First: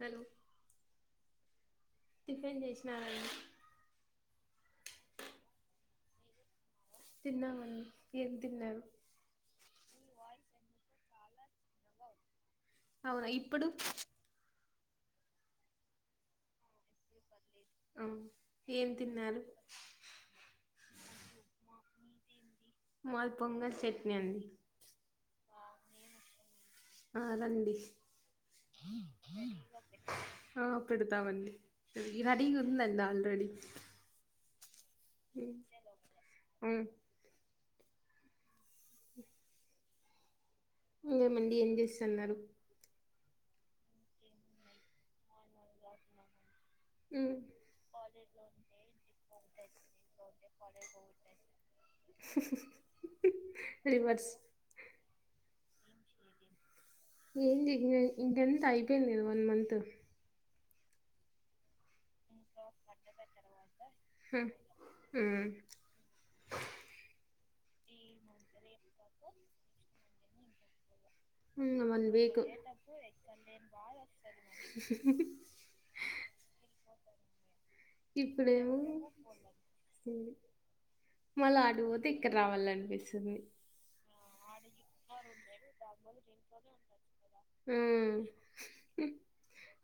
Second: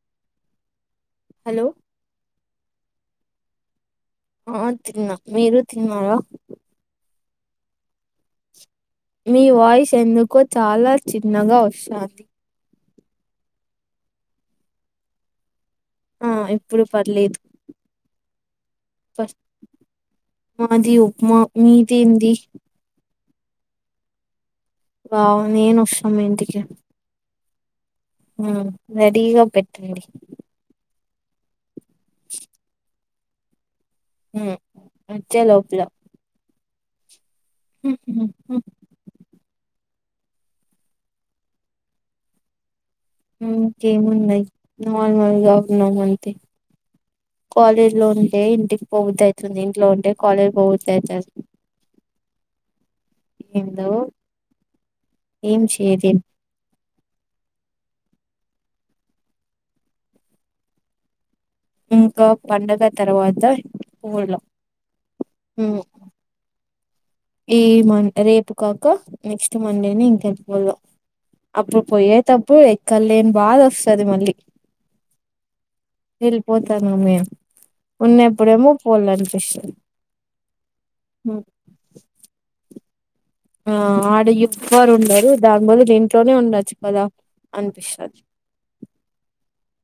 Hello hello tiffin చేసినారా అండి. ఆ తిన్న. మీరు తిన్నారా తిన్నామండి. ఏం తిన్నారు? మీ వాయిస్ ఎందుకో చాలా చిన్నగా వస్తంది. అవునా ఇప్పుడు ఆ ఇప్పుడు పర్లేదు. ఆ ఏం తిన్నారు. మా మీది ఏంది? మాద్ పొంగల్ చట్నీ అండి. వావ్ నేనొస్తా మీ ఇంటికి ఆ రండి. మ్ రెడీగా పెట్టండి పెడ్తామండి. ఈ రెడీగుందండి హాల్లో రెడీ మ్ వచ్చా లోపల ఉమ్ ఉమ్, ఉమ్, ఉమ్, ఏ మండి ఏం చేస్తన్నరు. ఇంకేమున్నయి నార్మల్గా ఉన్నాం అంతే ఉమ్ కాలేజ్లో ఉంటే ఇంటిక్ పోబుద్దయితుంది. ఇంట్లో ఉంటే కాలేజ్ పోబుద్దయితాంది. ఏందో రివర్స్ ఏం చేదేం ఏందిది ఇంకెంత అయిపోయింది కదా వన్ మంత్ మ్ ఇగో పండగ తర్వాత ఊర్లో ఉమ్ ఈ మం రేపు కాక నెక్స్ట్ మండేని ఇంకె [unintelligible] అప్పుడు ఉమ్ వన్ వీక్ పోయేటప్పుడు ఎక్కర్లేని బాధ వస్తది మళ్ళీ వెళ్ళిపోతార్ ఆ మేం ఉన్నప్పుడేమో ఇప్పుడేమో పోవాలనిపిస్తుం మళ్ళా అటు పోతే ఇక్కడ రావాలనిపిస్ ఆ ఆ ఆ దయ్యం. ఎవ్వర్ ఉండరు దాని బదులు ఇంట్లోనే ఉండొచ్చు కదా అనిపిస్తది.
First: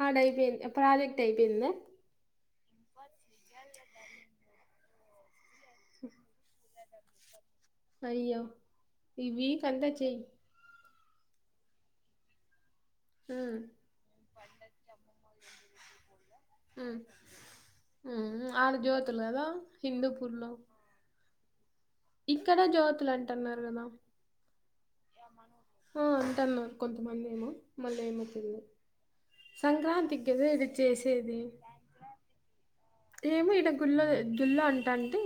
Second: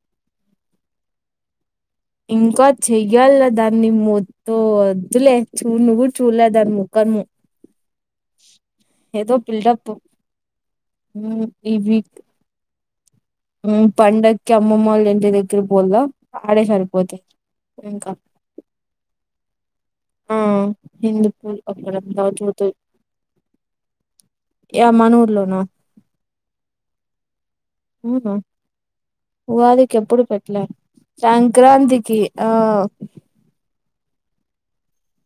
ఆడైపోయింద్ ప్రాజెక్ట్ అయిపోయిందా ఇంకా చెయ్యాల దాన్ని మొత్తో వద్దులే చూ నువ్ చూలే దాని ముఖము. అయ్యో ఈ వీకంతా చేయ్ హ్మ్ ఈ వీక్ హ్మ్. పండగకి అమ్మమ్మళ్ళ ఇంటి దగ్గర పోలో ఆడే హ్మ్. సరిపోతాయి ఇంకా హిందూపుర్లో ఉ ఇంక్కడ జ్యోతులు అంటున్నారు కదా యా మనూర్లో ఆ అంట అన్నారు కొంతమంది ఏమో మళ్ళీ అవునా ఏమవుతుంది ఉగాదికి ఎప్పుడు సంక్రాంతికి కదా పెట్టలే ఇడ చేసేది సంక్రాంతికి ఆ ఏమో ఇడ గుల్ల గుల్లో అంట అంటే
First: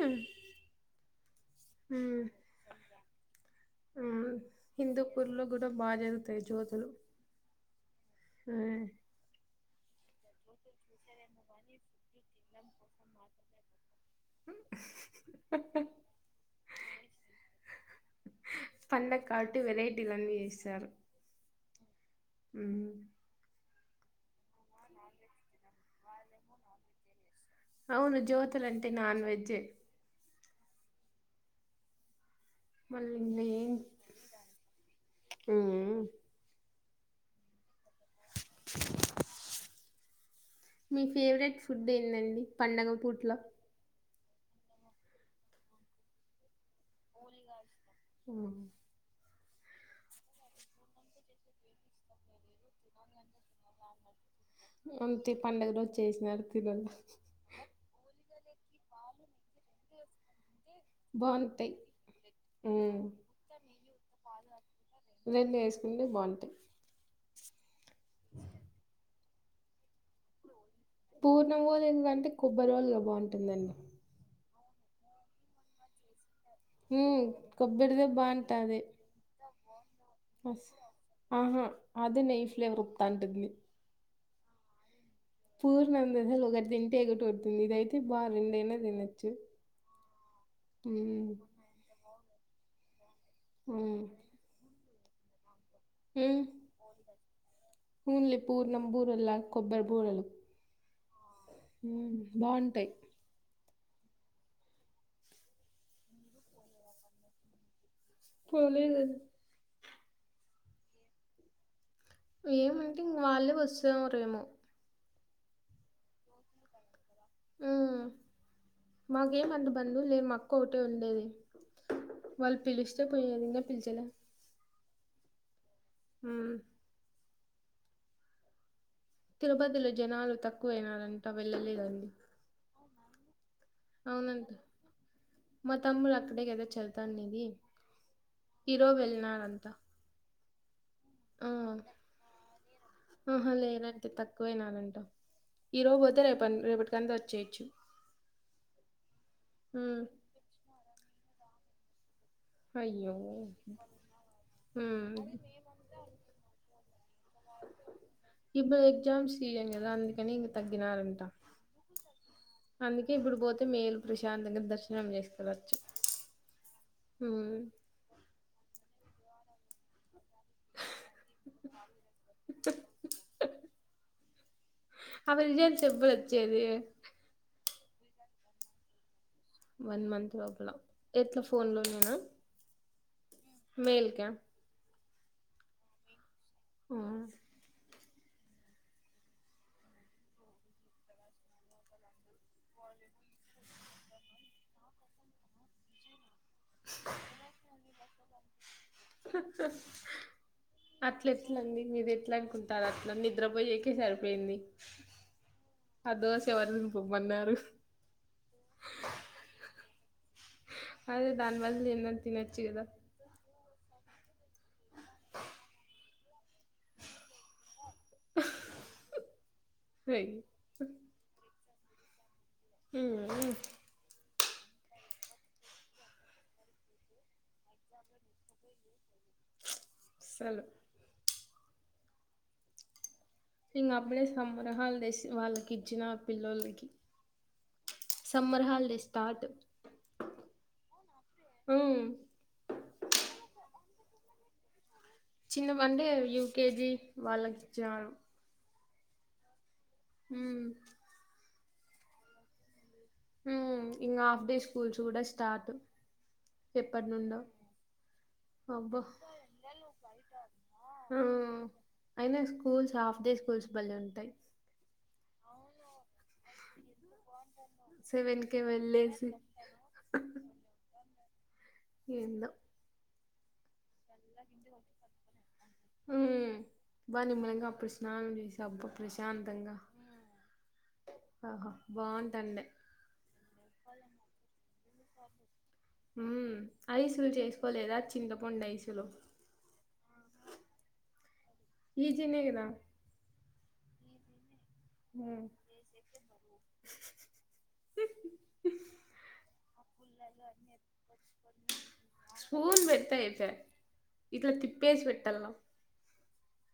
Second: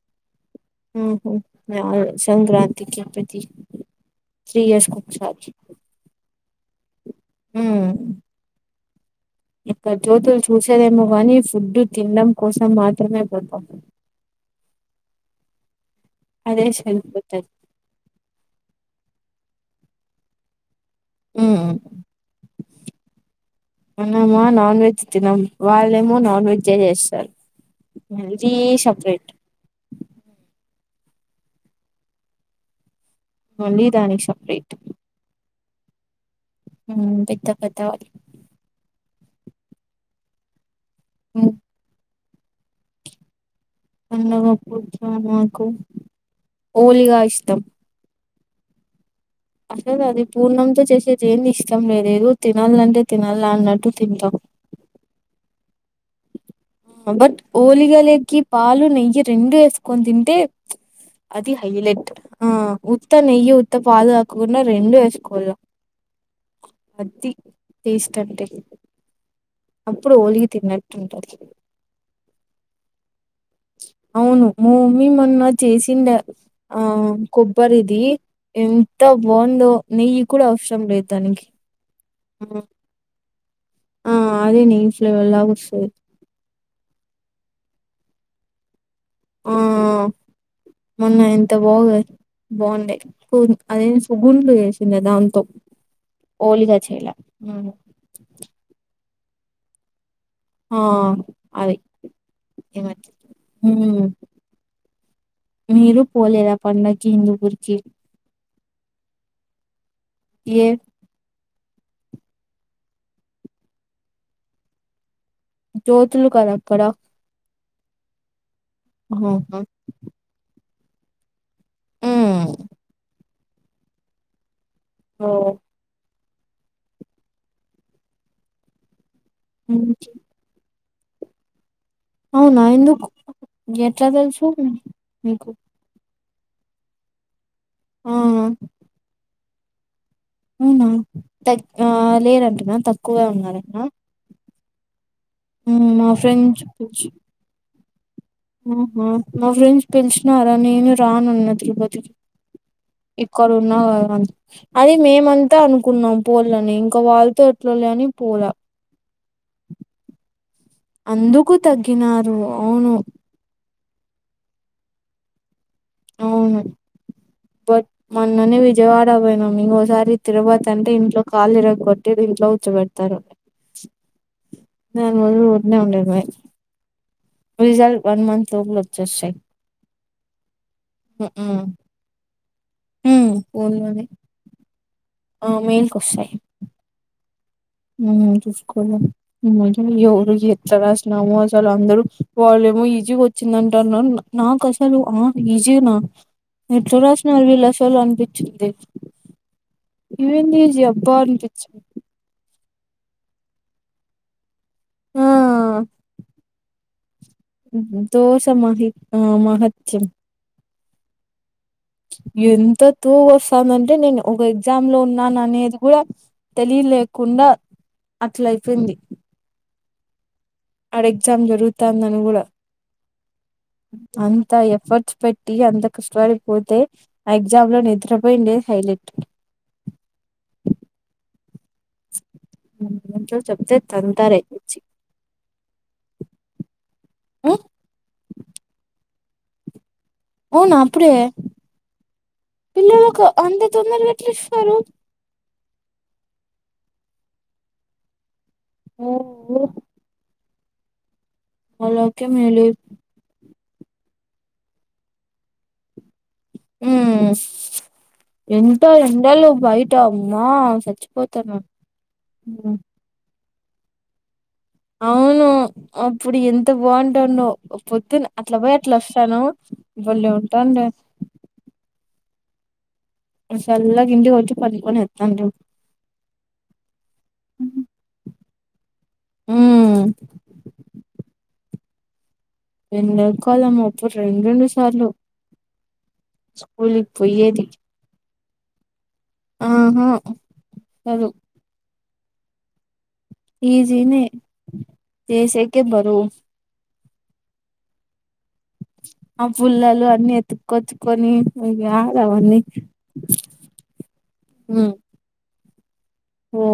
ఊహు సంక్రాంతికిప్పది హ్మ్. త్రియర్స్ కు హిందూపూర్‌లో సారి గూడా బా జరుగుతాయి జ్యోతులు. హ్మ్. ఇక్కడ జ్యోతులు చూసేదేమో కానీ ఫుడ్ తినడం కోసం మాత్రమే పోతంది అదే సరిపోతది పండగ కాబట్టి వెరైటీలు అన్నీ చేస్తారు హ్మ్ హ్మ్ మనమా నాన్ వెజ్ తినము వాళ్ళేమో నాన్ వెజ్ చేస్తారు అవును మళ్ళీ జోతలంటే నాన్ సపరేట్ వెజ్ మళ్ళీ ఇంకా ఏం మళ్ళీ దానికి సపరేట్ హ్మ్ పెద్ద పెద్దవా మీ ఉమ్, ఫేవరెట్ ఫుడ్ ఏందండి పండగ పూట్లో పండగా ఫుడ్లో నాకు హోలిగా ఇష్టం ఆ అసలు అది పూర్ణంతో చేసేది ఏం ఇష్టం లేదుదో తినాలంటే తినాల అన్నట్టు తింటాం అంత పండుగ రోజు చేసినారు తినాల బట్ ఓలీగాలకి పాలు నెయ్యి రెండు వేసుకొని తింటే అది బాగుంటాయి. హైలైట్ ఆ హ్మ్ ఉత్త నెయ్యి ఉత్త పాలు కాకుం రెండు వేసుకోవల రెండు వేసుకుంటే బాగుంటాయి. అది టేస్ట్ అంటే అప్పుడు ఓలిగి తిన్న పూర్ణమ్ ఒలిగాలకంటే ఎందుకంటే కొబ్బరి ఒలిగలే బాగుంటుందండి ఉమ్ మా మమ్మీ మొన్న చేసిండా ఆ హ్మ్ కొబ్బరి ది కొబ్బరిదే బాగుంటాది. ఎంత బాన్ ను ఆహా అది నెయ్యి ఫ్లేవర్ ఇప్తాంటది ఆ అదే న పూర్ణ అందది ఒకట్ తిన్ ఎగటావుతుంది ఇది అయితే బా రెండు అయినా తినచ్చది ఆ మొన్న ఎంత బాగున్నాయ్ బాగుండే అదే న్ ఉమ్, సుగుంఉండు చేస్ న్నదాన్ తో ఉమ్. ఓలిగా చేలా ఓన్లీ పోర్న్నంబూర్ లాగ కొబ్బరీ బూరలమ్ ఆ బాగుంటాయి ఉమ్ మీరు పోలేదు ఆ పండుగకి హిందుూపు రికి పోలేదు ఏ ఏమంటే ఇంగ వాళ్ళే వస్తే వరేమో జోతులు కదా అక్కడ ఆహా. మగేమంది బందుఉల్ లే మాక్క ఓ ఉండేది ఉమ్. వాళ్ పిలిస్తే లేదు ఇంగ పిల్చలే ఓ అ తిరుపతిలో ఉమ్. జనాలు తక్కువయినారా ఇంకా వెళ్ళలేదది అవునా ఎందుకు ఎట్లా తెలుసు అవునంట. మీ మీకు అక్కడేకద చదువుతండేది ఆ ఇరో వెల్నాడ్ కుత్త అవునా తక్ లేరంటనా తక్కువగా ఉన్నారన్ టన పొయినానంట ఈ రోజు పోతే రేపండి రేపటి కంద వచ్చేయచ్చు ఆహ మా ఫ్రెండ్స్ హ్మ్. పిలిచినారా నేను రానన్నా అదిరిపోద్ది అయ్యో! ఇక్కడ ఉన్నా అది హ్మ్. మేమంతా అనుకున్నాం పోలని ఇంకా వాళ్ళతో ఎట్లా నని పోల ఇప్పుడు ఎగ్జామ్స్ సీజన్ గదా అందుకని ఇంగ తగ్గినారంట. అందుకు తగ్గినారు అవును. అందుకే ఇప్పుడు పోతే మేలు ప్రశాంతంగా దర్శనం చేసుకోవచ్చు. అవును బట్ మన్నని విజయవాడ్ [unintelligible] ఈరోజు ఆరి తిరువాతంతే ఇంట్లో కాళ్ళు ఇరగొట్టి ఇంట్లో కూర్చో పెడతారు, నేను అవి రిజల్ట్స్ [unintelligible] ఎప్పుడొచ్చేది? రిజల్ట్ వన్ మంత్ లోనే వచ్చేస్తయి వన్ మంత్ లోబల ఎట్లా ఫోన్ లోనేనా ఉమ్ ఫోన్లోనే మేల్క ఆ మేల్కీ కొస్తయి. ఆ ఉమ్ చూసుకోలే ఎవరు ఎట్ల రాసినామో అసలు అందరూ, వాళ్ళేమో ఈజీ వచ్చిందంటరని నాకు అసలు ఆమ్ ఈజీగా నా ఎట్ల రాసినారు వీళ్ళ అసలు అనిపి చిద్ది ఈవెన్ దోస్ అబ్బా అనిపించింది. తా దట్లా నిద్రపోయికి సరిపోయింది. ఆ ఆ దోశ ఎవరు దింపమన్నారు దోష మహి ఆ మహత్యం. అది దాని బదులు ఏందన్న తినచ్చ కదా కాదంటే నేను ఒక ఎగ్జామ్ లో ఉన్నాను అనేది కుడ తెలిలేకుండా అట్లా అయిపోయింది. [unintelligible] ఆడ ఎగ్జామ్ జరుగు జరుగుతాందని గుడా ఉమ్ అను త ఎఫర్ట్స్ పెట్టి అంత కష్టపడిపోతే, ఎగ్జామ్ లో నిద్రపోయిండే హైలైట్ అసలు ఉమ్ ఇంగ అబ్బుడే సమ్మర్ హాలిడేస్ వాళ్ళకి ఇచ్చినారు పిల్లొల్లకి సమ్మర్ హాలిడేస్ తాటు అవునా అప్పుడే పిల్లలలకు అంత తొందరగ ఎట్ల ఇస్తారు చిన్న మండే యూకేజి వాళ్ళకి ఇచ్చినారు ఓ ఉమ్ వాళ్లకే మేలె ఊ ఇంగ హాఫ్ డే స్కూల్స్ గూడా స్టార్టు ఊ ఎంత అబ్బో ఎండలో బయట అమ్మా చచ్చిపోతాన్న ఉమ్ అయినా స్కూల్స్ హాఫ్ డే స్కూల్స్ బళే ఉంటాయ్ అవును అప్పుడు ఎంత బాగుంటాంన్నో పొద్దున సెవెన్ అట్లా కే బోయి అట్లా వెళ్ళేసి వస్తాను బలే ఉంటాండ ఏందో అ ఊమ్ బాగ నిమ్మలంగా అప్పుడు స్నానంచేసి టబ్బు ప్రశాంతంగా ఉమ్ ఆహా బాగుం ఎండకాలం అప్పుడు రెండ్‌రెండు హ్మ్ స్కూల్కి ఐస్ లు పోయేది చేసుకోలేదా చిన్న పొండైసులు ఆహా రదు ఈజీనే కదా ఈజీనే ఉమ్ చేసేకే బరువు ఆ పుల్లలు అ న్ని ఎత్తుకొచ్చుకొని యాడ అవన్నీ స్పూన్ పెడితే అయిపాయ్ ఇట్లా ఆ తిప్పేసి పెట్టాల ఓ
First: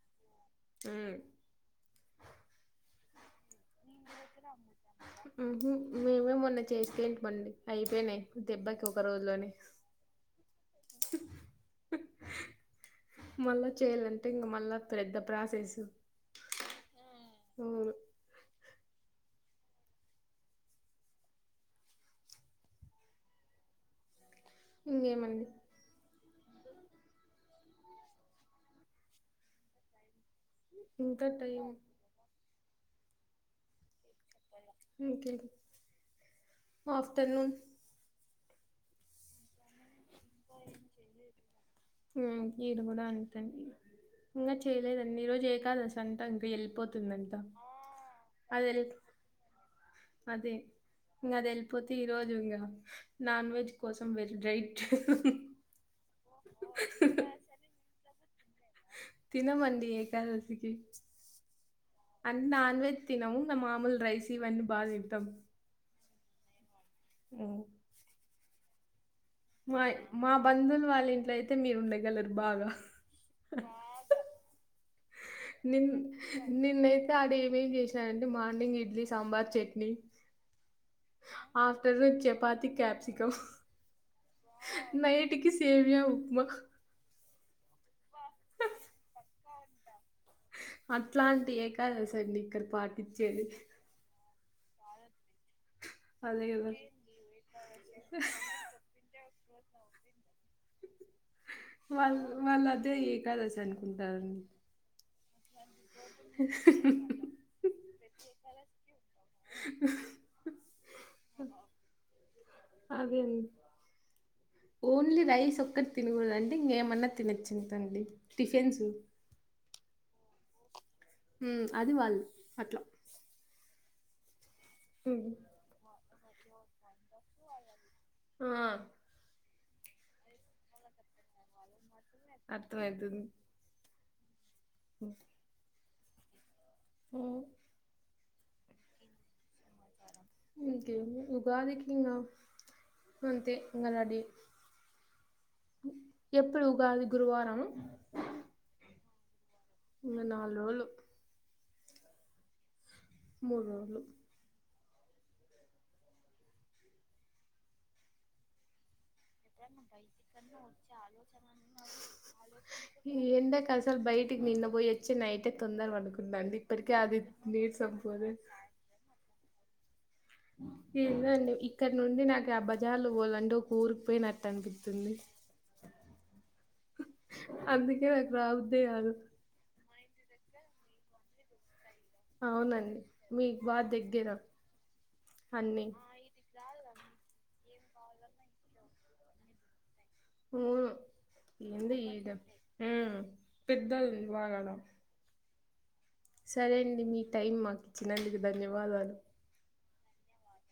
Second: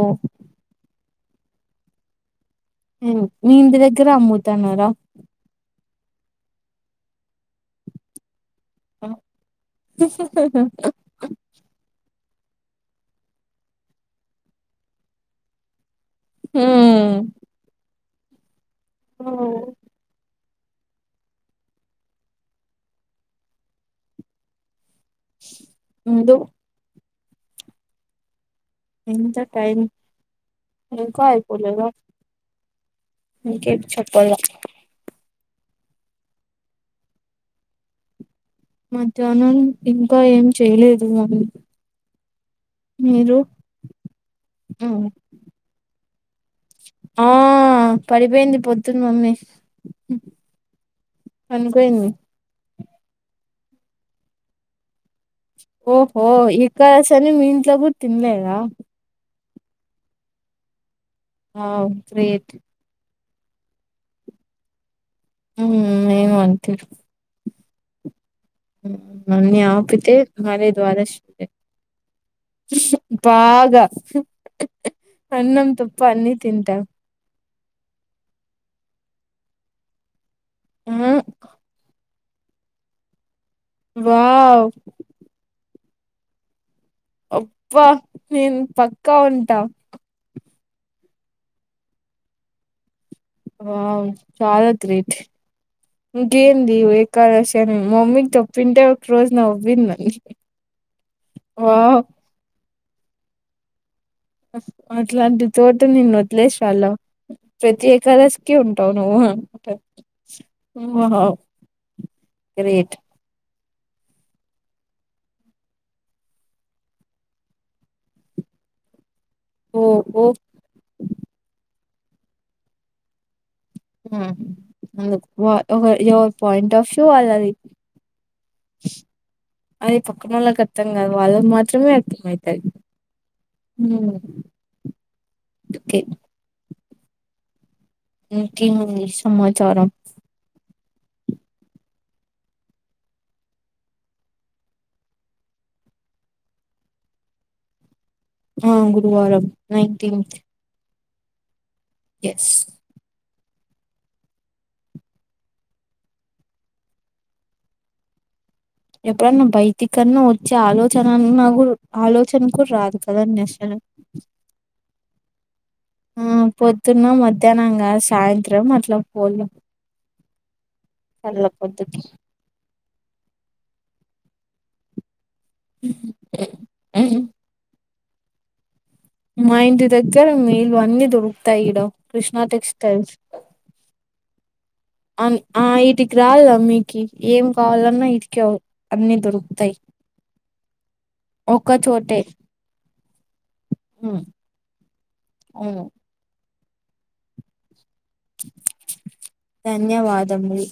ఉమ్ హ్మ్ మీ ఇంటి దగ్గర అమ్ముతన్నారా ఉహు మేమే మొన్న చేసుకొయింటిమి అండి అయిపేయినాయ్ దెబ్బకి ఒక రోజుల్లోనే మళ్ళా చేయాలంటే ఇంకా మళ్ళా ప్రెద్ద ప్రాసెసు హ్మ్ ఓ ఇంకేమండి ఉందొ ఎంత టైం ఇంత ఇంకా టైం అయిపోలేదా మీకే ప్ చెప్ ఇంకేం ఆఫ్టర్నూన్ మధ్యాహ్నం ఇ ఈడకూడా మీరు అంతేండి ఇంకా చేయలేదండి ఈరోజు ఏకాదశి సంతంక్ వీల్ ఆ పోతుందంట పడిపోయింది అది ఎల్ పొద్దున మమ్మీ అదే ఇంకా అది ఎళ్ళిపోతే ఈ పనుకోయింది రోజు ఇంకా నాన్వెజ్ కోసం వేరే డైట్ ఓహో ఇక్కశని మీ ఇంట్లో పుట్ తిన్లేదా తిన మండి ఏకాదశికి అవు అంటే గ్రేట్ నాన్ వెజ్ తినము మేమ్ మాములు రైస్ ఇవన్ని బాగ్ దిం టం మేము అంతే ఉ అన్నీ మా ఆపితే మా హరే బంధువులు ద్వార వాళ్ళ ఇంట్లో షిఫ్ట్ అయితే మీరుండగలరు బాగా. బాగా అన్నం తప్ప అన్నిీ తింటాం ఏం చేసినాారంటే మార్నింగ్ ఇడ్లీ సాంబార్ చట్నీ ఆ ఆఫ్టర్నూన్ చేప్ పాతి క్యాప్సిికమ్ వావ్ సే వ్య ఉక్మే అప్ప నేను పక్కా ఉంటా అట్లాంటి ఏకాద సి అండి ఇక్కడ పాట వావు చాలా గ్రేట్ అదే కదా ఇంకేంది ఏకాదశాని మోమిన్ తప్పిండే ఒక రోజ్ నవ్విందని వావ్ వాళ్ళు వాళ్ళ అది అంటే ఏకాదశి అన్ డర్ ఇట్లాంటి ద్ తోట నేను వదిలేసి వాళ్ళం ప్రతి ఏకరస్కి ఉంటావు నువ్వు అమాటహ గ్రేట్ అదే అండి ఓన్లీ రైస్ ఒక్కటి తినకూడదండి ఇంకేమన్నా తినొచ్చంతండి టిఫిన్స్ ఓ ఓహ్ ఉ అది వాల్దు అట్ల ఆ అ పాయింట్ ఆఫ్ వ్యూ వాళ్ళది ఆ అది పక్కన వాళ్లకి అర్థం కాదు వాళ్ళకి మాత్రమే ధ్మైతది హ్మ్ ఓ కే హ ఇకేంది సమాచారం ఇకే ఉగాదికి ఇ అంతే అంగడి ఎప్పుడు ఉగాది గురువార ఆ గురువారం ఇ నైన్టీన్త్ నాలుగు రోళు ఎస్ మూడు రోజులు ఎప్పుడన్నా బయటికన్నా వచ్చే ఆలోచన అన్నా కూడా ఆలోచన కూడా రాదు కదండి ఎండ అసలు కసలు బయటికి నిన్న పోయి వచ్చి నైట్ ఆ పొద్దున్న మధ్యాహ్నంగా నీరసం సాయంత్రం అట్లా పోలు ఏందండి ఇక్కడ నుండి నాకు ఆ బజార్ లో పోాలండి ఒక ఊరు పోయినట్టు అనిపిత్తుంది కే నాకు రా మా ఇంటి దగ్గ ర మ ఇల్లు అన్ని దురుకుతాయి ఈడ కృష్ణా అవునండి మీకు బాగా దగ్గర అ ఆ అన్నీ వీటికి రాలా మీకి ఏం కావాలన్నా ఇటికే అన్నిీ దొరుకుతాయి మవును ఒక్క ఎంది చోటే ఈడ పెద్దల్ వివాహాల అవు సరే అండి మీ టైం మాకు ఇచ్చినందుకు ధన్యవాదాలు న్యవాదములు